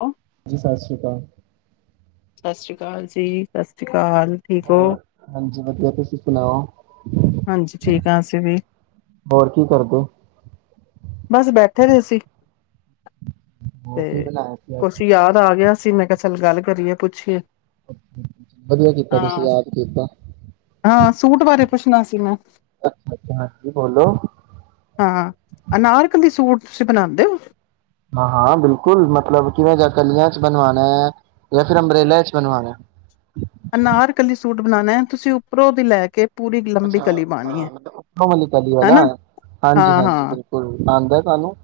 ਔ ਜੀ ਸਤਿ ਸ਼੍ਰੀ ਅਕਾਲ ਸਤਿ ਸ੍ਰੀ ਅਕਾਲ ਜੀ ਸਤਿ ਸ਼੍ਰੀ ਅਕਾਲ ਸਾਰੇ ਠੀਕ ਹੋ ਹੋਰ ਹਾਂਜੀ ਵਧੀਆ ਤੁਸੀਂ ਸੁਣਾਓ ਹਾਂਜੀ ਠੀਕ ਆ ਅਸੀਂ ਵੀ ਹੋਰ ਕੀ ਕਰਦੇ? ਬਸ ਬੈਠੇ ਰਹੇ ਸੀ ਹੋਰ ਕੀ ਤੇ ਬਣਾਇਆ ਸੀ ਕੁਛ ਅੱਜ ਯਾਦ ਆ ਗਿਆ ਸੀ ਜੀ ਮੈਂ ਕੇਹਾ ਚੱਲ ਗੱਲ ਕਰੀਏ ਪੁੱਛੀਏ ਵਧੀਆ ਕੀਤਾ ਤੁਸੀਂ ਹਾਂ। ਯਾਦ ਕੀਤਾ ਹਾਂ, ਸੂਟ ਬਾਰੇ ਪੁੱਛਣਾ ਸੀ ਮੈਂ, ਅੱਛਾ ਅੱਛਾ ਹਾਂਜੀ ਬੋਲੋ ਅਰੇ ਕਦੀ ਸੂਟ ਤੁਸੀਂ ਬਣਾਉਦੇ ਹੋ ਹਾਂ ਹਾਂ ਬਿਲਕੁਲ ਮਤਲਬ ਕਿਵੇਂ ਜਾਂ ਕਲੀਆਂ ਚ ਬਣਵਾਉਣਾ ਹੈ ਜਾਂ ਫਿਰ ਅੰਬਰੇਲ ਚ ਬਣਵਾਉਣਾ ਅਨਾਰਕਲੀ ਸੂਟ ਬਣਾਉਣਾ ਹੈ ਤੁਸੀਂ ਉੱਪਰੋਂ ਵੀ ਲੈ ਕੇ ਪੂਰੀ ਲੰਬੀ ਅੱਛਾ ਕਲੀ ਪਾਣੀ ਹੈ, ਮਤਲਬ ਉਪਰੋ ਵਾਲੀ ਕਲੀ ਵਾਲਾ ਹਨਾ? ਹਾਂਜੀ ਹਾਂ ਹਾਂਜੀ ਹਾਂ, ਬਿਲਕੁਲ, ਆਂਦਾ ਸਾਨੂੰ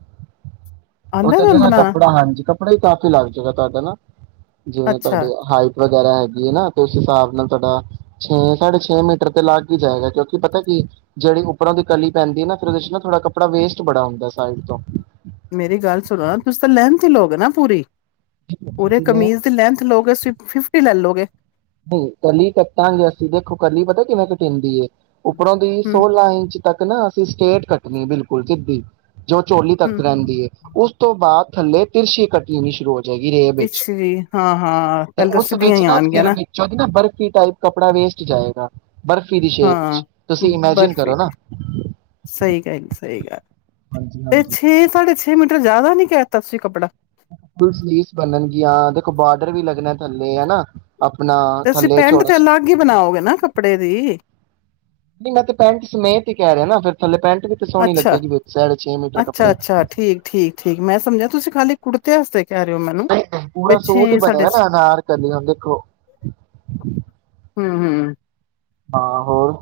ਆਉਂਦਾ ਉਹਥੇ ਤੇ ਤੁਹਾਨੂੰ ਨਾ ਬਣਾਉਣਾ? ਕੱਪੜਾ ਹਾਂਜੀ ਕੱਪ ਕੱਪੜਾ ਹੀ ਕਾਫ਼ੀ ਲੱਗ ਜੁਗਾ, ਤੁਹਾਡਾ ਨਾ ਜਿਵੇਂ ਅੱਛਾ, ਤੁਹਾਡੇ ਹਾਈ ਪਰ ਵਗੈਰਾ ਹੈਗੀ ਹੈ ਨਾ ਤੇ ਉਸ ਹਿਸਾਬ ਨਾਲ ਤੁਹਾਡਾ ਛੇ ਸਾਢੇ ਛੇ ਮੀਟਰ ਤੇ ਲੱਗ ਜਾਏਗਾ ਕਿਉਂਕਿ ਪਤਾ ਕਿ ਜਿਹੜੀ ਉੱਪਰੋਂ ਦੀ ਕਲੀ ਪੈਂਦੀ ਹੈ ਨਾ ਫਿਰ ਉਹਦੇ ਨਾ ਥੋੜਾ ਕੱਪੜਾ ਵੇਸਟ ਬੜਾ ਹੁੰਦਾ ਸਾਈਡ ਤੋਂ ਮੇਰੀ ਗੱਲ ਸੁਣੋ ਨਾ ਤੁਸੀਂ ਤਾਂ ਲੈਂਨਥ ਹੀ ਲੋਗੇ ਨਾ ਪੂਰੀ ਪੂਰੇ ਅਸੀਂ ਲੈ ਕਮੀਜ਼ ਦੀ ਲੈਂਥ ਲਓਗੇਂ ਫਿਫਟੀ ਲੈ ਲਓ ਵੇ ਨਹੀਂ ਕਲੀ ਕਟਾਂਗੇ ਅਸੀਂ ਦੇਖੋ ਕਲੀ ਪਤਾ ਕਿਵੇਂ ਕਟਿੰਗ ਹੁੰਦੀ ਏ ਉੱਪਰੋਂ ਦੀ ਹਮ, ਸੋਲਾਂ ਇੰਚ ਤੱਕ ਨਾ ਅਸੀਂ ਸਟੇਟ ਕੱਟਣੀ ਬਿਲਕੁਲ ਸਿੱਧੀ ਜੋ ਚੋਲੀ ਤੱਕ ਹਮ, ਰਹਿੰਦੀ ਹੈ ਉਸ ਤੋਂ ਬਾਅਦ ਥੱਲੇ ਤਿਰਸ਼ੀ ਕਟਣੀ ਸ਼ੁਰੂ ਹੋ ਜਾਏਗੀ ਰੇਬ ਵਿੱਚ ਪਿੱਛ ਵੀ ਹਾਂ ਹਾਂ ਤੇ ਪਹਿਲੇ ਤਾਂ ਉਸ ਸਿੱਧੀਆਂ ਵਿੱਚ ਹੀ ਆਣਗੀਆਂ ਫਿਰ ਨਾ ਵਿੱਚੋਂ ਨਾ ਬਰਫ਼ੀ ਟਾਈਪ ਕੱਪੜਾ ਵੇਸਟ ਜਾਏਗਾ ਬਰਫੀ ਦੀ ਸ਼ੇਪ ਹਾਂ ਚ ਤੁਸੀਂ ਇਮੇਜਿਨ ਬਰਫ਼ੀ ਕਰੋ ਨਾ ਦੀ ਸਹੀ ਗੱਲ ਸਹੀ ਗੱਲ ਹਾਂਜੀ ਤੇ ਹਾਂਜੀ ਛੇ ਸਾਢੇ ਛੇ ਛੇ ਮੀਟਰ ਜ਼ਿਆਦਾ ਨੀ ਕਹਿ ਤਾ ਤੁਸੀ ਕੱਪੜਾ ਫੁਲ ਸਲੀਵ ਬਣਨਗੀਆਂ ਦੇਖੋ ਬਾਰਡਰ ਵੀ ਲੱਗਣਾ ਥੱਲੇ ਹਨਾ ਤੇ ਅਸੀਂ ਪੈਂਟ ਤੇ ਅਲੱਗ ਹੀ ਬਣਾਓਗੇ ਨਾ ਕੱਪੜੇ ਦੀ ਨਹੀਂ ਮੈਂ ਤੇ ਪੈਂਟ ਸਮੇਤ ਹੀ ਕਹਿ ਰਿਹਾ ਨਾ ਫੇਰ ਥੱਲੇ ਪੈਂਟ ਵੀ ਤੇ ਸੋਹਣੀ ਅੱਛਾ ਲੱਗੇਗੀ ਵਿੱਚ ਸਾਢੇ ਮੀਟਰ ਅੱਛਾ ਕੱਪੜੇ ਚ ਅੱਛਾ ਠੀਕ ਠੀਕ ਠੀਕ ਮੈਂ ਸਮਝਿਆ ਤੁਸੀਂ ਖਾਲੀ ਕੁੜਤੇ ਅਸਤੇ ਪੂਰਾ ਸੋਟ ਹੀ ਬਣੇਗਾ ਛੇ ਨਾ ਅਨਾਰ ਕਲੀ ਨਾ ਦੇਖੋ ਹੂੰ ਹੂੰ ਹਾਂ ਹੋਰ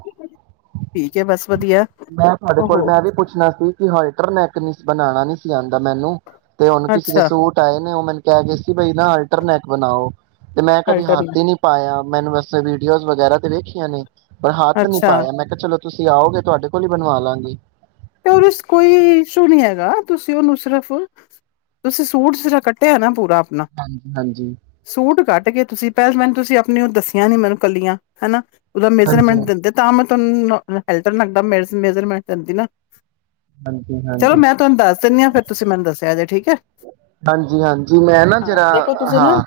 ਠੀਕ ਏ ਬਸ ਵਧੀਆ ਮੈਂ ਤੁਹਾਡੇ ਕੋਲ ਓਹੋ ਮੈਂ ਵੀ ਪੁੱਛਣਾ ਸੀ ਹੋਲਟਰ ਨੈਕ ਨ ਬਣਾਨਾ ਨੀ ਸੀ ਆਂਦਾ ਮੈਨੂੰ ਤੇ ਹੁਣ ਕਿਸ ਦੇ ਅੱਛਾ ਸੂਟ ਆਏ ਨੇ ਉਹ ਮੈਨੂੰ [unintelligible] ਬਈ ਨਾ ਅਲਟਰਨੈਕ ਬਣਾਓ ਤੇ ਮੈਂ ਕਦੀ ਹੱਥ ਅਲਟਰਨੇਟ ਹੀ ਨਹੀਂ ਪਾਇਆ ਮੈਨੂੰ ਵੈਸੇ ਵੀਡੀਓਜ਼ ਵਗੈਰਾ ਤੇ ਦੇਖੀਆਂ ਨੇ ਪਰ ਹੱਥ ਨਹੀਂ ਅੱਛਾ ਪਾਇਆ ਮੈਂ ਕਿਹਾ ਚਲੋ ਤੁਸੀਂ ਆਓਗੇ ਤੁਹਾਡੇ ਕੋਲੋ ਬਣਵਾ ਲਾਂਗੇ ਤੇ ਉਹਦੇ ਕੋਈ ਇਸ਼ੂ ਨੀ ਹੈਗਾ ਤੁਸੀਂ ਉਹਨੂੰ ਸਿਰਫ ਤੁਸੀਂ ਸੂਟ ਜਿਸ ਤਰ੍ਹਾਂ ਕੱਟਿਆ ਨਾ ਪੂਰਾ ਹਾਂਜੀ ਹਾਂਜੀ ਮੈ ਕਿਹਾ ਤੁਸੀਂ ਪਹਿਲ ਮੈਨੂੰ ਤੁਸੀਂ ਆਪਣੀਆਂ ਦੱਸਿਆ ਨੀ ਮੈਨੂੰ ਕੱਲੀਆਂ ਹਨਾ ਉਹਦਾ ਹਾਂਜੀ ਮੇਜਰਮੈਂਟ ਦਿੰਦੇ ਤਾਂ ਮੈਂ [unintelligible] ਮੇਜ਼ਰਮੈਂਟ ਜਾਂਦੀ ਨਾ। ਹਾਂਜੀ ਚਲੋ ਹਾਂਜੀ ਮੈਂ ਤੁਹਾਨੂੰ ਦੱਸ ਦਿੰਦੀ ਆਂ ਫੇਰ ਤੁਸੀਂ ਮੈਨੂੰ ਦੱਸਿਆ ਜੇ ਠੀਕ। [unintelligible] ਹਾਂਜੀ ਹਾਂਜੀ ਮੈਂ ਨਾ ਹਾਂ ਜਰਾ ਦੇਖੋ ਤੁਸੀਂ ਨਾ, ਹਾਂ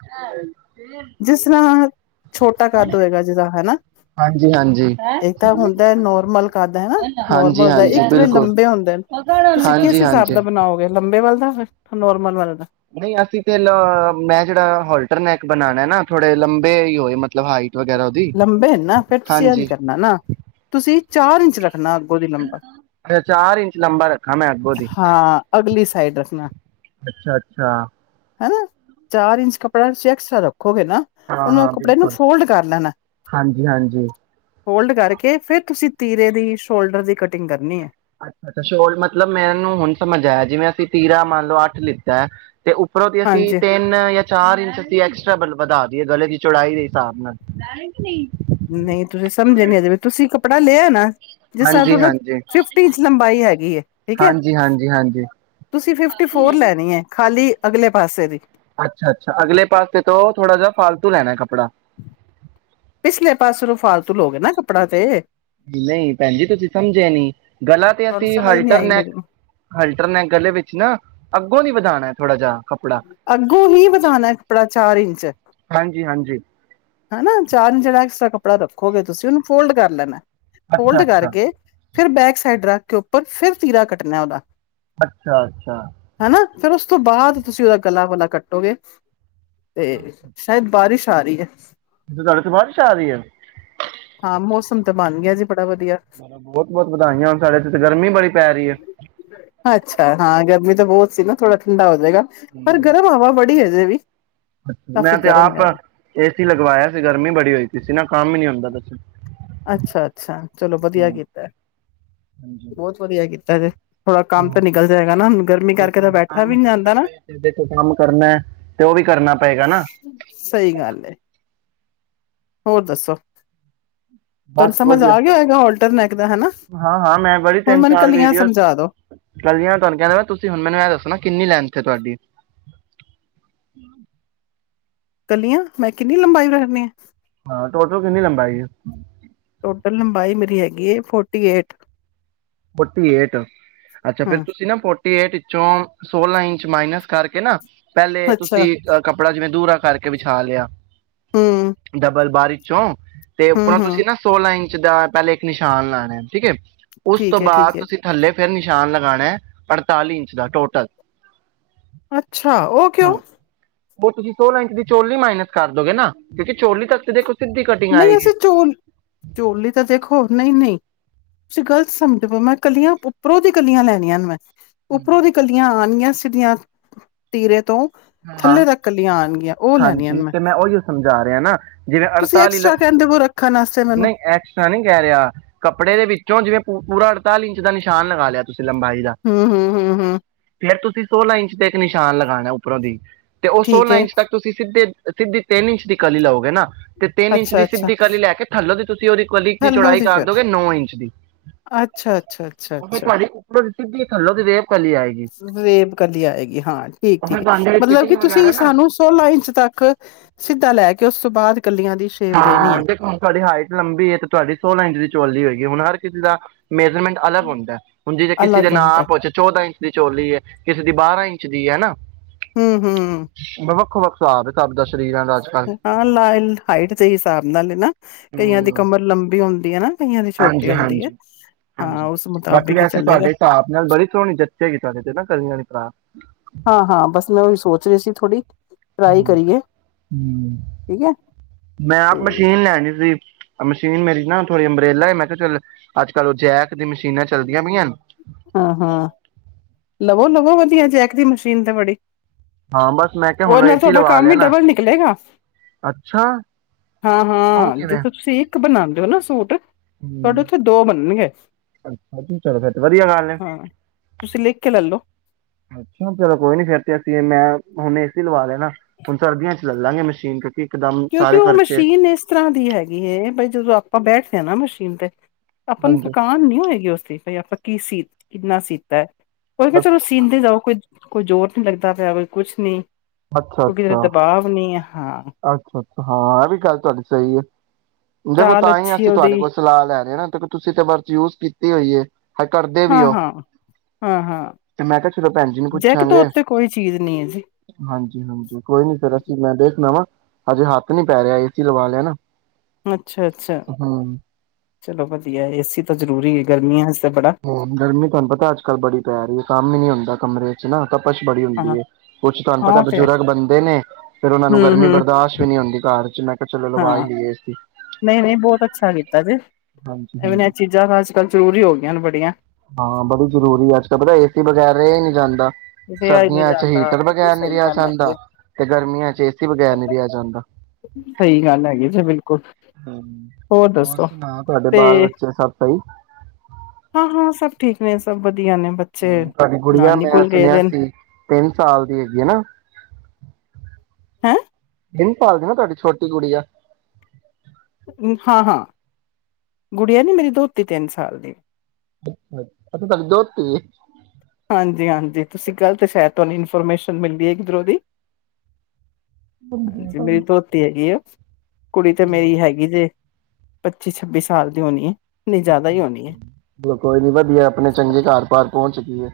ਜਿਸ ਤਰ੍ਹਾਂ ਛੋਟਾ ਕੱਦ ਹੋਏਗਾ ਜਿਦਾ ਹਨਾ, ਹਾਂਜੀ ਹਾਂਜੀ। ਇੱਕ ਤਾਂ ਹੁੰਦਾ ਨੋਰਮਲ ਕੱਦ ਹੈਨਾ, ਨੋਰਮਲ ਹਾਂਜੀ ਹੁੰਦਾ ਇੱਕ ਹਾਂਜੀ ਥੋੜੇ ਬਿਲਕੁਲ ਲੰਬੇ ਹੁੰਦੇ ਨ ਤੁਸੀਂ ਕਿਸ ਹਾਂਜੀ ਹਿਸਾਬ ਹਾਂਜੀ। ਦਾ ਬਨਾਓਗੇ ਲੰਬੇ ਵੱਲ [unintelligible] ਨੋਰਮਲ ਵਾਲੇ ਦਾ। ਨਹੀਂ ਅਸੀਂ ਤੇਲ ਮੈਂ ਜਿਹੜਾ ਹੋਲਟਰਨੈਕ ਬਣਾਉਣਾ ਨਾ ਥੋੜੇ ਲੰਬੇ ਹੀ ਹੋਏ ਮਤਲਬ ਹਾਈਟ। ਵਗੈਰਾ ਉਹਦੀ ਲੰਬੇ ਹਨ ਨਾ ਫੇਰ ਤੁਸੀਂ ਇੰਝ ਹਾਂਜੀ ਕਰਨਾ ਨਾ ਤੁਸੀਂ ਚਾਰ ਇੰਚ ਰੱਖ ਅੱਛਾ ਚਾਰ ਇੰਚ ਲੰਬਾ ਰੱਖਾ ਮੈਂ ਅੱਗੋਂ ਦੀ, ਹਾਂ ਅਗਲੀ ਸਾਈਡ ਰੱਖਣਾ ਅੱਛਾ-ਅੱਛਾ। ਹਨਾ, ਚਾਰ ਇੰਚ ਕਪੜਾ ਤੂਸੀ ਐਕਸਟਰਾ ਰੱਖੋ। ਰਖੋਗੇ ਨਾ, ਉਹਨੂੰ ਉਹ ਕੱਪੜੇ ਨੂੰ ਫੋਲਡ ਕਰ ਲੈਨਾ ਐ। ਹਾਂਜੀ-ਹਾਂਜੀ। ਫੋਲਫ ਕਰਕੇ ਫੇਰ ਤੁਸੀਂ ਤੀਰੇ ਦੀ, ਸ਼ੋਲਡਰ ਦੀ ਕਟਿੰਗ ਕਰਨੀ ਐ। ਅੱਛਾਾ ਸ਼ੋਲ ਮਤਲਬ ਮੈਨੂੰ ਹੁਨ ਸਮਝ ਆਇਆ ਜਿਵੇਂ ਅਸੀਂ ਤੀਰਾ ਮੰਨ ਲਓ ਅੱਠ ਲਿਤਾ ਐ। ਤੇ ਉਪਰੋਂ ਦੀ ਅਸੀਂ ਹਾਂਜੀ ਤਿੰਨ ਯਾ ਚਾਰ ਇੰਚ ਅਸੀਂ ਐਕਸਟਰਾ ਵਧਾ ਦੀਏ ਗਲੇ ਦੀ ਚੌੜਾਈ ਦੇ ਹਿਸਾਬ ਨਾਲ। ਨਹੀਂ, ਤੁਸੀਂ ਸਮਝੇ ਨੀ ਅਜੇ ਵੀ ਤੁਸੀਂ ਕੱਪੜਾ ਲਿਆ ਨਾ ਜਿਸ ਤਰ੍ਹਾਂ ਹਾਂਜੀ ਤੁਹਾਡਾ ਹਾਂਜੀ ਫਿਫਟੀ ਇੰਚ ਲੰਬਾਈ ਹੈਗੀ ਐ, ਠੀਕ ਐ ਹਾਂਜੀ ਹਾਂਜੀ ਹਾਂਜੀ ਤੁਸੀਂ ਫਿਫਟੀ ਫੋਰ ਲੈਣੀ ਐ ਖਾਲੀ ਅਗਲੇ ਪਾਸੇ ਦੀ। ਅੱਛਾ-ਅੱਛਾ ਅਗਲੇ ਪਾਸੇ ਤੋਂ ਥੋੜਾ ਜਿਹਾ ਫਾਲਤੂ ਲੈਣਾ ਕੱਪੜਾ। ਪਿਛਲੇ ਪਾਸੇ ਨੂੰ ਫਾਲਤੂ ਲੋ ਗੇ ਨਾ ਕੱਪੜਾ ਤੇ। ਨਹੀਂ ਭੈਣ ਜੀ ਤੁਸੀਂ ਸਮਝੇ ਨੀ, ਗਲਾ ਤੇ ਤੁਹਾਨੂੰ ਅਸੀਂ ਸਮਝ ਨੀ ਆਈ ਹਲਟਰਨੈਕ ਮੇਰੀ ਹਲਟਰਨੈਕ, ਗਲੇ ਵਿੱਚ ਨਾ ਅੱਗੋਂ ਦੀ ਵਧਾਣਾ ਐ ਥੋੜ੍ਹਾ ਜਾ। ਅੱਗੋਂ ਹੀ ਵਧਾਣਾ ਐ ਆਪੜਾ ਚਾਰ ਇੰਚ। ਹਾਂਜੀ ਹਾਂਜੀ ਹਨਾ ਚਾਰ ਜਿਹੜਾ ਐਕਸਟਰਾ ਕੱਪੜਾ ਰੱਖੋਗੇ ਤੁਸੀਂ ਉਹਨੂੰ ਫੋਲਡ ਕਰ ਲੈਨਾ ਐ। ਅੱਛਾ ਫੋਲਡ ਅੱਛਾ ਕਰਕੇ ਫਿਰ ਬੈਕ ਸਾਈਡ ਰੱਖ ਕੇ ਉੱਪਰ, ਫਿਰ ਤੀਰਾ ਕੱਟਣਾ ਐ ਉਹਦਾ। ਅੱਛਾ-ਅੱਛਾ। ਹਨਾ ਫਿਰ ਉਸ ਤੋਂ ਬਾਅਦ ਤੁਸੀਂ ਉਹਦਾ ਗਲਾ ਵਲਾ ਕੱਟੋਗੇ। ਤੇ ਸ਼ਾਇਦ ਬਾਰਿਸ਼ [unintelligible] ਐ। ਅ ਤਾਡੇ ਓਥੇ ਬਾਰਿਸ਼ ਆ ਰਈ ਐ। ਹਾਂ ਮੌਸਮ ਤਾਂ ਬਣ ਗਿਆ ਜੇ। ਆਹ ਤਾਂ ਬਹੁਤ ਬਹੁਤ ਵਧਾਈਆਂ ਹੋਣ, ਸਾਡੇ ਇਥੇ ਤੇ ਗਰਮੀ ਬੜੀ ਪੈ ਰਹੀ ਐ। ਅ ਹਾਂ ਗਰਮੀ ਤਾਂ ਬਹੁਤ ਸੀ ਨਾ, ਥੋੜਾ ਠੰਡਾ ਹੋ ਜੇਗਾ। ਪਰ ਹੂੰ। ਗਰਮ ਹਵਾ ਬੜੀ ਐ। ਤੇ ਵੀ ਕਾਫ਼ੀ ਮੈਂ ਤੇ ਗਰਮ ਆਪ ਹੈ ਉਹ। ਏ ਸੀ ਲਗਵਾਇਆ ਸੀ ਗਰਮੀ ਬੜੀ ਹੋਈ ਤੀ ਸੀ ਨਾ ਕੰਮ ਹੀ ਨੀ ਹੁੰਦਾ ਦਸ ਛ ਅੱਛਾ ਅੱਛਾ, ਚਲੋ ਵਧੀਆ ਕੀਤਾ ਏਹ। ਬਹੁਤ ਵਧੀਆ ਕੀਤ ਤਦੇ। ਹਾਂ, ਕਰਕੇ ਦੇਖੋ ਤਾਂ ਬੈਠਾ ਕੰਮ ਵੀ ਨੀ ਕਰਨਾ ਜਾਂਦਾ ਨਾ ਵੇ, ਤੇ ਦੇਖੋ ਕੰਮ ਕਰਨਾ ਐ, ਤੇ ਉਹ ਵੀ ਕਰਨਾ ਪਏਗਾ ਨਾ। ਸਹੀ ਗੱਲ ਹੈ ਹੋਰ ਦੱਸੋ। ਤੁਹਾਨੂੰ ਬਸ ਸਮਝ ਵਧੀਆ। ਆ ਗਿਆ ਹੋਏਗਾ ਹੋਲਟਰ ਨੈਕ ਦਾ ਹਨਾ ਹਾਂ ਹਾਂ, ਮੈਂ ਬੜੀ ਹੁਣ ਤਿੰਨ ਮੈਨੂੰ ਚਾਰ ਕਲੀਆਂ ਵੀਡੀਓਜ਼, ਸਮਝਾ ਦੋ ਕਰਲੀਆਂ ਤੁਹਾਨੂੰ ਕਹਿ ਦਿਆ ਤੁਸੀਂ ਹੁਣ ਮੈਨੂੰ ਇਹ ਦੱਸਣਾ ਕਿੰਨੀ ਲੈਣ ਥੇ ਤੁਹਾਡੀ। ਕੱਲੀਆਂ, ਮੈਂ ਕਿੰਨੀ ਲੰਬਾਈ ਕਰਨੀਆ? ਹਾਂ ਟੋਟਲ ਕਿੰਨੀ ਲੰਬਾਈ ਆ? ਏ ਹੈਗੀ ਏ ਫੋਰਟੀ ਏਟ। Forty eight. ਅੱਛਾ ਫੇਰ ਹੂੰ ਤੁਸੀਂ ਨਾ ਫੌ ਟੀ ਏਟ ਚੋਂ ਸੋਲਾਂ ਇੰਚ ਮਾਈਨਸ ਕਰਕੇ ਨਾ ਪਹਿਲੇ ਅੱਛਾ ਤੁਸੀਂ ਅਹ ਕੱਪੜਾ ਜਿਵੇਂ ਦੂਰ ਰਖ ਕਰਕੇ ਵਿਛਾ ਲਿਆ। ਹੂੰ ਡਬਲ ਬਾਰੀ ਚੌ ਤੇ ਹੂੰ ਉੱਪਰੋਂ ਹੂੰ ਤੁਸੀਂ ਨਾ, ਸੋਲਾਂ ਇੰਚ ਜਿਦਾਂ ਪਹਿਲੇ ਇੱਕ ਨਿਸ਼ਾਨ ਲਾਣਾ ਏ, ਠੀਕ ਏ। ਉਸ ਤੋਂ ਠੀਕ ਹੈ ਬਾਅਦ, ਠੀਕ ਹੈ ਤੁਸੀਂ ਥੱਲੇ ਫਿਰ ਨਿਸ਼ਾਨ ਲਗਾਣਾ ਐ, ਅੜਤਾਲੀ ਇੰਚ ਦਾ ਟੋਟਲ। ਅੱਛਾ, ਉਹ ਕਿਉਂ? ਵੋ ਤੁਸੀਂ ਸੋਲਾਂ ਇੰਚ ਦੀ ਚੋਲੀ ਮਾਈਨਸ ਕਰ ਦੋਗੇ ਨਾ, ਕਿਉਂਕਿ ਚੋਲੀ ਤੱਕ ਤੇ ਦੇਖੋ ਸਿੱਧੀ ਕਟਿੰਗ ਨਹੀਂ ਆਏਗੀ ਅਸੀਂ ਚੋਲ, ਚੋਲੀ ਤਾਂ ਦੇਖੋ, ਨਹੀਂ ਨਹੀਂ। ਤੁਸੀਂ ਗ਼ਲਤ ਸਮਝਦੇ ਪਏ, ਮੈਂ ਕਲੀਆਂ ਉੱਪਰੋਂ ਦੀ ਕਲੀਆਂ ਲੈਣੀਆਂ ਨੇ ਮੈਂ। ਹਮ, ਉੱਪਰੋਂ ਦੀ ਕਲੀਆਂ ਆ ਈਆਂ ਸਿੱਧੀਆਂ ਤੀਰੇ ਤੋਂ ਹਾਂ ਥੱਲੇ ਤੱਕ ਕਲੀਆਂ ਆਣਗੀਆਂ ਉਹ ਲੈਣੀਆਂ ਹਾਂਜੀ ਨੇ ਤੇ ਮੈਂ ਉਹੀ ਸਮਝਾ ਰਿਹਾ ਨਾ ਜਿਵੇਂ ਤੁਸੀਂ ਅ ਐਕਸਟਰਾ ਕਹਿੰਦੇ ਪਏ ਰੱਖਣ ਆਸਤੇ ਮੈਨੂੰ ਨਹੀਂ ਐਕਸਟਰਾ ਨਹੀਂ ਕਹਿ ਰਿਹਾ ਕੱਪੜੇ ਦੇ ਵਿੱਚੋਂ ਜਿ ਪੂਰਾ ਅੜਤਾਲੀ ਇੰਚ ਦਾ ਨਿਸ਼ਾਨ ਲਗਾ ਲਿਆ ਤੁਸੀਂ ਲੰਬਾਈ ਦਾ ਹੂੰ ਹੂੰ ਹੂੰ ਹੂੰ ਫੇਰ ਤੁਸੀਂ ਸੋਲਾਂ ਇੰਚ ਤੇ ਇੱਕ ਨਿਸ਼ਾਨ ਲਗਾਉਣਾ। ਉੱਪਰੋਂ ਦੀ ਤੇ ਉਹ ਠੀਕ ਸੋਲਾਂ ਹੈ ਇੰਚ ਤੱਕ ਤੁਸੀਂ ਸਿੱਧੇ ਸਿੱਧੀ ਤਿੰਨ ਇੰਚ ਦੀ ਕਲੀ ਲਓਗੇ ਨਾ ਤੇ ਤਿੰਨ ਇੰਚ ਅੱਛਾ ਅੱਛਾ ਸਿੱਧੀ ਕਲੀ ਲੈ ਕੇ ਥੱਲੋਂ ਤੁਸੀਂ ਉਹਦੀ ਕੁਲੀਕ ਦੀ ਥੱਲੋਂ ਚੌੜਾਈ ਕਰ ਫਿਰ ਦੋਗੇ ਨੌ ਇੰਚ ਦੀ ਅੱਛਾ ਅੱਛਾ ਅੱਛਾ ਉਹ ਤੁਹਾਡੇ ਉਪਰੋ ਸਿਧੀ ਕਰ ਲੋ ਰੇ ਸੇਬ ਕਦੀ ਆਏਗੀ ਹਾਂ ਠੀਕ। ਠੀਕ ਮਤਲਬ ਕਿ ਤੁਸੀਂ ਸਾਨੂੰ ਸੋਲਾਂ ਇੰਚ ਤੱਕ ਸਿੱਧਾ ਲੈ ਕੇ ਕਿ ਉਸ ਤੋਂ ਬਾਅਦ ਕਲੀਆਂ ਦੀ ਸ਼ੇਪ ਦੇਣੀ ਹੈ ਹਾਂ ਦੇਖੁਣ ਤੁਹਾਡੀ ਹਾਈਟ ਲੰਬੀ ਹੈ ਤੇ ਤੁਹਾਡੀ ਸੋਲਾਂ ਇੰਚ ਦੀ ਚੋਲੀ ਹੋਏਗੀ ਹੁਣ ਹਰ ਸੀਲ ਦਾ ਮੇਜਰਮੈਂਟ ਅਲੱਗ ਹੁੰਦਾ ਹੈ ਹੁਣ ਜਿਹੇ ਕਿਸੇ ਦੇ ਅਲੱਗ ਨਾਂ ਹੁੰਦਾ ਪੁਛ ਚੌਦਾਂ ਇੰਚ ਦੀ ਚੋਲੀ ਹੈ ਕਿਸੇ ਦੀ ਬਾਰਾਂ ਇੰ ਇੰਚ ਦੀ ਹੈ ਨਾ ਹੂੰ-ਹੂੰ [unintelligible] ਕੱਲ [unintelligible] ਹਾਈਟ ਦੇ ਹਿਸਾਬ ਨਾਲ ਏ ਨਾ। ਕਈਆਂ ਦੀ ਹਮ ਕਮਰ ਲੰਬੀ ਹੁੰਦ [unintelligible] ਹਾਂਜੀ -ਹਾਂਜੀ -ਹਾਂਜੀ ਉਸ ਬਾਕੀ ਮੁਤਾਬਿਕ ਹੀ ਵੈਸੇ ਚੱਲੇਗਾ ਤੁਹਾਡੇ ਹਿਸਾਬ ਨਾਲ ਬੜੀ ਸੋਹਣੀ ਜਚੇਗੀ ਤੁਹਾਡੇ ਤੇ ਨਾ ਕਲੀਆਂ ਵਾਲੀ ਫਰਾਕ। [inaudible] ਹਾਂ ਹਾਂ ਬਸ ਮੈਂ ਉਹੀ ਸੋਚ ਰਹੀ ਸੀ ਥੋੜ੍ਹੀ ਟਰਾਈ ਹਮ ਕਰੀਏ ਹਮ ਠੀਕ ਹੈ। ਮੈਂ ਆਪ ਤੇ ਮਸ਼ੀਨ ਲੈਣੀ ਸੀ। ਮਸ਼ੀਨ ਮੇਰੀ ਨਾ ਥੋੜ੍ਹੀ ਅੰਬਰੇਲਾ ਮੈਂ ਕਿਹਾ ਚੱਲ ਅੱਜ ਕੱਲ੍ਹ ਉਹ ਜੈਕ ਦੀਆਂ ਮਸ਼ੀਨਾਂ ਚੱਲਦੀਆਂ ਪਈਆਂ ਨੇ। ਹਾਂ -ਹਾਂ ਲਵੋ- ਲਵੋ ਵਧੀਆ ਜੈਕ ਦੀ ਮਸ਼ੀਨ ਤੇ ਬੜੀ ਹਾਂ ਬਸ ਮੈਂ ਕਿਹਾ ਹੁਣ ਉਹਦੇ ਨਾਲ ਏਸੀ ਤੁਹਾਡਾ ਲਵਾ ਕੰਮ ਲਿਆ ਹੀ ਨਾ ਡਬਲ ਨਿਕਲੇਗਾ ਅੱਛਾ ਹਾਂ- ਉਹ ਹਾਂ ਜ ਕਿਵੇਂ ਤੁਸੀਂ ਕਿ ਬਣਾਉਂਦੇ ਹੋ ਨਾ ਸੂਟ ਤੁਹਾਡੇ ਹੂੰ ਉੱਥੇ ਦੋ ਬਣਨਗੇ ਅੱਛਾ ਚਲੋ ਫਿਰ ਵਧੀਆ, ਹਾਂ ਤੁਸੀਂ ਲਿਖ ਕੇ ਲੈਲੋ ਅੱਛਾ, ਚਲੋ ਕੋਈ ਨੀ ਫੇਰ ਤੇ ਅਸੀਂ ਮੈਂ, ਹੁਣ ਏਸੀ ਲਵਾ ਲੈਣਾ ਹੁਣ ਸਰਦੀਆਂ ਚ ਲੈਲਾਗੇ ਮਸ਼ੀਨ ਕਿਉਂਕਿ, ਇੱਕਦਮ ਕਿਉਂਕਿ ਸਾਰੇ ਉਹ ਖਰਚੇ ਮਸ਼ੀਨ ਇਸ ਤਰ੍ਹਾਂ ਦੀ ਹੈਗੀ ਹੈ, ਵੀ ਜਦੋਂ ਆਪਾਂ ਬੈਠ ਹੈ ਨਾ ਮਸ਼ੀਨ ਤੇ, ਆਪਾਂ ਨੂੰ ਹਾਂਜੀ ਥਕਾਨ ਨਹੀਂ ਹੋਏਗੀ, ਉਸ ਚੀਜ ਤੇ ਆਪਾਂ ਕੀ ਸੀ ਕਿੰਨਾ ਸੀਤਾ, ਓ ਨਾ ਚਲੋ ਅੱਛਾ ਸ਼ੀਨਦੇ ਜਾਓ ਕੋਈ, ਕੋਈ ਜ਼ੋਰ ਨੀ ਲੱਗਦਾ ਪਿਆ ਕੋ ਕੁਛ ਨੀ, ਅੱਛਾ ਕਿਉਕ ਤੇਰੇ ਅੱਛਾ ਦਬਾਅ ਨੀ ਆ ਹਾਂ। ਅੱਛਾ ਹਾਂ ਇਹ ਵੀ ਗੱਲ ਤੁਹਾਡੀ ਸਹੀ ਹੈ। ਦੇਖੋ, ਚਾਲ ਤਾਂ ਹੀ ਅੱਛੀ ਅਸੀਂ ਤੁਹਾਡੇ ਉਹਦੀ ਕੋਲ ਸਲਾਹ ਲੈ ਰਹੇ ਹਾ ਨਾ, ਤੁਸੀਂ ਤਾਂ ਵਰਤ ਯੂਜ ਕੀਤੀ ਹੋਈ ਹੈ। ਹਜੇ ਕਰਦੇ ਵੀ ਉਹ ਹਾਂ-ਹਾਂ ਹਾਂ-ਹਾਂ ਤੇ ਮੈਂ ਕਿਹਾ। ਚਲੋ ਭੈਣ ਜੀ ਨੂੰ ਜੈਕ ਤੋਂ ਪੁੱਛਾਂਗੇ ਉੱਤੇ ਕੋਈ ਚੀਜ਼ ਨਹੀਂ ਹੈ ਜੀ, ਹਾਂਜੀ, ਹਾਂਜੀ ਕੋਈ ਨੀ ਫਿਰ ਅਸੀਂ ਮੈਂ ਦੇਖ ਵਾ ਹਜੇ ਹੱਥ ਨੀ ਪੈ ਰਿਹਾ ਏਸੀ ਲਵਾ ਲਿਆ ਨਾ, ਅੱਛਾ-ਅੱਛਾ, ਹੂੰ ਚਲੋ, ਵਧੀਆ ਏਸੀ ਤਾਂ ਜ਼ਰੂਰੀ ਹੈ ਗਰਮੀਆਂ ਚ ਤਾਂ ਬੜਾ ਹੂੰ, ਗਰਮੀ ਤੁਹਾਨੂੰ ਪਤਾ ਅੱਜ ਕੱਲ ਬੜੀ ਪੈ ਰਹੀ ਹੈ ਕੰਮ ਹੀ ਨੀ ਹੁੰਦ ਕਮਰੇ ਵਿੱਚ ਨਾ, ਤਪਸ਼ ਬੜੀ ਹਾਂ ਹੁੰਦੀ ਹੈ, ਕੁਛ ਤੁਹਾਨੂੰ ਹਾਂ ਪਤਾ ਉਹ ਤੇ ਹੈ ਬਜ਼ੁਰਗ ਬੰਦੇ ਨੇ ਫੇਰ ਉਹਨਾਂ ਨੂੰ ਹੂੰ ਗਰਮੀ ਹੂੰ ਬਰਦਾਸ਼ਤ ਵੀ ਨਹੀਂ ਹੁੰਦੀ ਘਰ ਚ ਮੈਂ ਕਿਹਾ ਚਲੋ ਲਵਾ ਹੀ ਹਾਂ ਲਈਏ ਏਸੀ। ਨਹੀਂ ਨਹੀਂ ਬਹੁਤ ਅੱਛਾ ਕੀਤਾ ਜੇ ਐਵੇਂ ਇਹ ਹਾਂਜੀ-ਹਾਂਜੀ ਚੀਜ਼ਾਂ ਤਾਂ ਅੱਜ ਕੱਲ੍ਹ ਜ਼ਰੂਰੀ ਹੋ ਗਈਆਂ ਨੇ ਬੜੀਆਂ ਹਾਂ ਬੜੀ ਜ਼ਰੂਰੀ ਅੱਜ ਕੱਲ ਪਤਾ ਏਸੀ ਦਾ, ਪਿਆਰੇ ਨਿਸ਼ਾਨ ਦਾ, ਰਿਹਾ ਈ ਨੀ ਜਾਦਾ ਬਿਲਕੁਲ ਸਹੀ ਰਿਹਾ ਗੱਲ ਹੈਗੀ ਜਾਂਦਾ ਆ, ਤੇ ਗਰਮੀਆਂ ਚ ਏਸੀ ਬਗੈਰ ਨਹੀਂ ਰਿਹਾ ਜਾਂਦਾ ਸਹੀ ਗੱਲ ਹੈਗੀ ਜੇ ਬਿਲਕੁਲ ਹਮ ਹੋਰ ਦੱਸੋ। ਸੁਣਾ ਤੁਹਾਡੇ ਬਾਲ ਬੱਚੇ ਸਭ, ਨਹੀਂ, ਹਾਂ-ਹਾਂ ਸਭ ਠੀਕ ਨੇ ਸਭ ਵਧੀ ਸਾਡੀ ਗੁੜੀਆਂ ਮੈਂ ਗਏ ਸੁਣਿਆ ਦੇ ਨੇ ਸੀ ਤਿੰਨ ਸਾਲ ਦੀ ਹੈਗੀ ਹੈ ਨਾ, ਹੈਂ ਪਾਲਦੀ ਨਾ ਤੁਹਾਡੀ ਛੋਟੀ ਗੁੜੀਆ, ਹਾਂ-ਹਾਂ ਗੁੜੀਆਂ ਨੀ ਮੇਰੀ ਦੋਤਰੀ ਤਿੰਨ ਸਾਲ ਦੀ ਐ। ਅੱਛਾ ਸੋਡੀ ਦੋਤੀ, ਹਾਂਜੀ ਹਾਂਜੀ ਤੁਸੀਂ ਗੱਲਤ ਸ਼ਾਇਦ ਤੁਹਾਨੂੰ ਇਨਫੋਰਮੇਸ਼ਨ ਮਿਲਦੀ ਇਧਰੋਂ ਦੀ, ਹਾਂਜੀ ਮੇਰੀ ਧੋਤੀ ਹੈਗੀ ਆ ਕੁੜੀ ਤੇ ਮੇਰੀ ਉਹ ਹੈਗੀ ਜੇ ਪੱਚੀ ਛੱਬੀ ਸਾਲ ਦੀ ਹੋਣੀ ਏ ਚਲੋ ਕੋਈ ਨੀ ਵਧੀਆ ਆਪਣੇ ਚੰਗੇ ਘਰ ਪਾਰ ਪਹੁੰਚਗੀ ਏ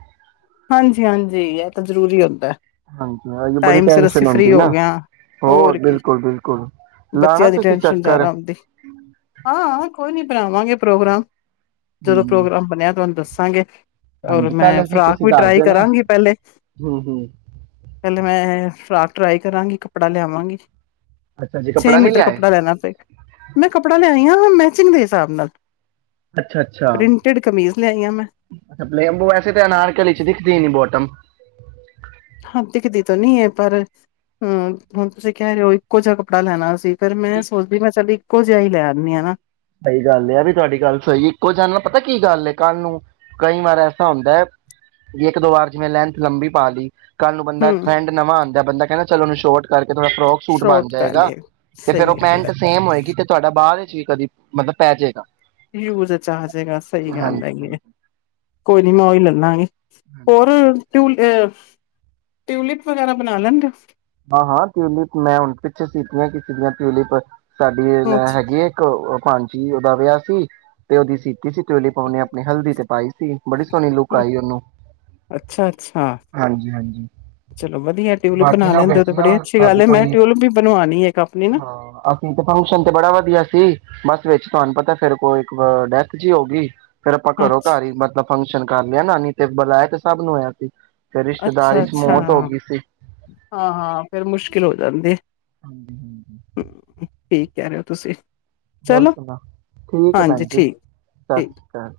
ਹਾਂਜੀ ਹਾਂਜੀ ਇਹ ਤਾਂ ਜ਼ਰੂਰੀ ਹੁੰਦਾ ਏ ਹਾਂਜੀ ਹ ਬੜੀ ਟੈਸ਼ਨ ਹੁੰਦੀ ਨਾ ਗਏ ਆਂ। ਹੋਰ ਕੀ ਬਿਲਕੁਲ ਬਿਲਕੁਲ ਲਾਣਾ ਬੱਚਿਆਂ ਦੀ ਤੁਸੀ ਟੈਨਸ਼ਨ ਚੱਕਰ ਜ਼ਿਆਦਾ ਹੁੰਦੀ ਹਾਂ ਕੋਈ ਨੀ ਬਣਾਵਾਂਗੇ ਪ੍ਰੋਗਰਾਮ ਚਲੋ ਹਮ, ਪ੍ਰੋਗਰਾਮ ਬਣਿਆ ਤੁਹਾਨੂੰ ਦੱਸਾ ਸਾਂਗੇ ਹਾਂਜੀ ਪਹਿਲੇ ਤਾਂ ਤੁਸੀ ਕੋਈ ਟਰਾਈ ਕਰਾਂਗੀ ਪਹਿਲੇ ਪਹਿਲੇ ਮੈਂ ਫਰਾਕ ਟਰਾਈ ਕਰਾਂਗੀ ਕੱਪੜਾ ਲਿਆਵਾਂਗੀ ਅੱਛਾ ਜੀ ਛੇ ਕੱਪੜਾ ਨਹੀਂ ਮੀਟਰ ਲਿਆਏ ਕੱਪੜਾ ਲੈਣਾ ਫਿਰ ਮੈਂ ਕੱਪੜਾ ਲਿਆਣਾ ਮੈਚਿੰਗ ਦੇ ਹਿਸਾਬ ਨਾਲ ਅੱਛਾ ਅੱਛਾ ਪ੍ਰਿੰਟਡ ਕਮੀਜ਼ ਲਿਆਈ ਹਾਂ ਮੈਂ ਅੱਛਾ ਪਲੇ ਵੈਸੇ ਤੇ ਅਨਾਰ ਕਲੀ ਸਖਦੀਨੀ ਬੋਟਮ ਹਾਂ ਦਿਖਦੀ ਤਾਂ ਨੀ ਹੈ ਪਰ ਹੂੰ ਹੁਣ ਤੁਸੀਂ ਕਹਿ ਰਹੇ ਹੋ ਇੱਕੋ ਜਿਹਾ ਕੱਪੜਾ ਲੈਣਾ ਸੀ ਫਿਰ ਮੈਂ ਸੋਚਦੀ ਮੈਂ ਚੱਲੀ ਇਕੋ ਜਿਹਾ ਹੀ ਲੈ ਆਣੀ ਆ ਸਹੀ ਗੱਲ ਏਹ ਵੀ ਤੁਹਾਡੀ ਗੱਲ ਸਹੀ ਇੱਕੋ ਜਣ ਨਾਲ ਪਤਾ ਕੀ ਗੱਲ ਕੱਲ ਨੂੰ ਕਈ ਵਾਰ ਐਸਾ ਹੁੰਦਾ ਹੈ ਵੀ ਇੱਕ ਦੋ ਵਾਰ ਜਿਵੇਂ ਲੈਂਥ ਲੰਬੀ ਪਾ ਲਈ ਕੱਲ੍ਹ ਨੂੰ ਬੰਦਾ ਹਮ ਫਰੈਂਡ ਨਵਾਂ ਆਂਦਾ ਬੰਦਾ ਕਹਿੰਦਾ ਚਲੋ ਮੈਂ ਸ਼ੋਟ ਕਰ ਜਦੋ ਏਹ ਫਰੋਕ ਸੂਟ ਬਣ ਸ਼ੋਟ ਕਰ ਜਾਏਗਾ ਲਏ ਤੇ ਫੇਰ ਸਹੀ ਉਹ ਗੱਲ ਹੈ ਪੈਂਟ ਸੇਮ ਹੋਏਗੀ ਤੇ ਤੁਹਾਡਾ ਬਾਹਰ ਠੀਕ ਆ ਜੀ ਮਤਲਬ ਪੈ ਜੇਗਾ ਯੂਜ ਚ ਆ ਜੇਗਾ ਸਹੀ ਗੱਲ ਹਾਂਜੀ ਹੈਗੀ ਹਾਂਜੀ ਕੋਈ ਨੀ ਮੈਂ ਉਹੀ ਲੈ ਲਾਗੀ ਹਾਂਜੀ ਹੋਰ ਆ ਟਿਊਲਿਪ ਵਗੈਰਾ ਬਣਾ ਲੈਂਣਦੇ ਹੋ ਹਾਂ ਹਾਂ ਟਿਊਲਿਪ ਮੈਂ ਹੁਣ ਪਿੱਛੇ ਸੀਤੀਆਂ ਕਿਸੇ ਦੀਆਂ ਟਿਊਲਿਪ ਸਾਡੀ ਲੈਣ ਅੱਛਾ, ਹੈਗੀ ਹੈ ਇੱਕ ਹਾਂ ਜੀ ਉਹਦਾ ਵਿਆਹ ਸੀ ਤੇ ਉਹਦੀ ਸੀਤੀ ਸੀ ਚੋਲੇ ਪਾਉਣੇ ਆਪਣੇ ਹਲਦੀ ਤੇ ਪਾਈ ਸੀ ਬੜੀ ਸੋਹਣੀ ਲੁੱਕ ਆਈ ਉਹਨੂੰ ਅੱਛਾ, ਅੱਛਾ। ਹਾਂਜੀ ਹਾਂਜੀ ਚਲੋ ਵਧੀਆ ਟਿਊਲਿਪ ਬਾਕੀ-' ਬਣਾ ਕਿਨਾ ਲੈਂਦੇ ਹੋ ਤੇ ਵੇਚਣਾ ਬੜੀ ਅੱਛੀ ਗੱਲ ਸਾਡੇ ਏ ਮੈਂ ਕੋਈ, ਟਿਊਲਿਪ ਵੀ ਬਣਵਾਣੀ ਏ ਇੱਕ ਆਪਣੀ ਨਾ। ਹਾਂ ਅਸੀਂ ਤੇ ਫੰਕਸ਼ਨ ਤੇ ਬੜਾ ਵਧੀਆ ਸੀ ਬਸ ਵਿੱਚ ਤੁਹਾਨੂੰ ਪਤਾ ਫੇਰ ਕੋਈ ਇੱਕ ਡੈਥ ਜੀ ਹੋਗੀ। ਫੇਰ ਆਪਾਂ ਘਰੋਂ ਅੱਛਾ, ਘਰ ਹੀ ਮਤਲਬ ਫੰਕਸ਼ਨ ਕਰ ਲਿਆ ਨਾ ਨੀ ਤੇ ਬੁਲਾਇਆ ਤੇ ਸਭ ਨੂੰ ਹੋਇਆ ਸੀ। ਫੇਰ ਰਿਸ਼ਤੇਦਾਰੀ ਅੱਛਾ, ਚ ਅੱਛਾ ਮੌਤ ਹੋ ਗਈ ਸੀ। ਹਾਂ ਹਾਂ ਫੇਰ ਮੁਸ਼ਕਿਲ ਹੋ ਜਾਂਦੀ। ਹਾਂਜੀ-ਹਾਂਜੀ। ਠਿਕ ਕਹਿ ਰਹੇ ਹੋ ਤੁਸੀਂ। ਹੋਰ ਚਲੋ ਸੁਣਾ, ਠੀਕ ਹੈ ਹਾਂਜੀ ਭੈਣ ਜੀ, ਠੀਕ, ਠੀਕ। ਸਤਿ ਸ਼੍ਰੀ ਅਕਾਲ।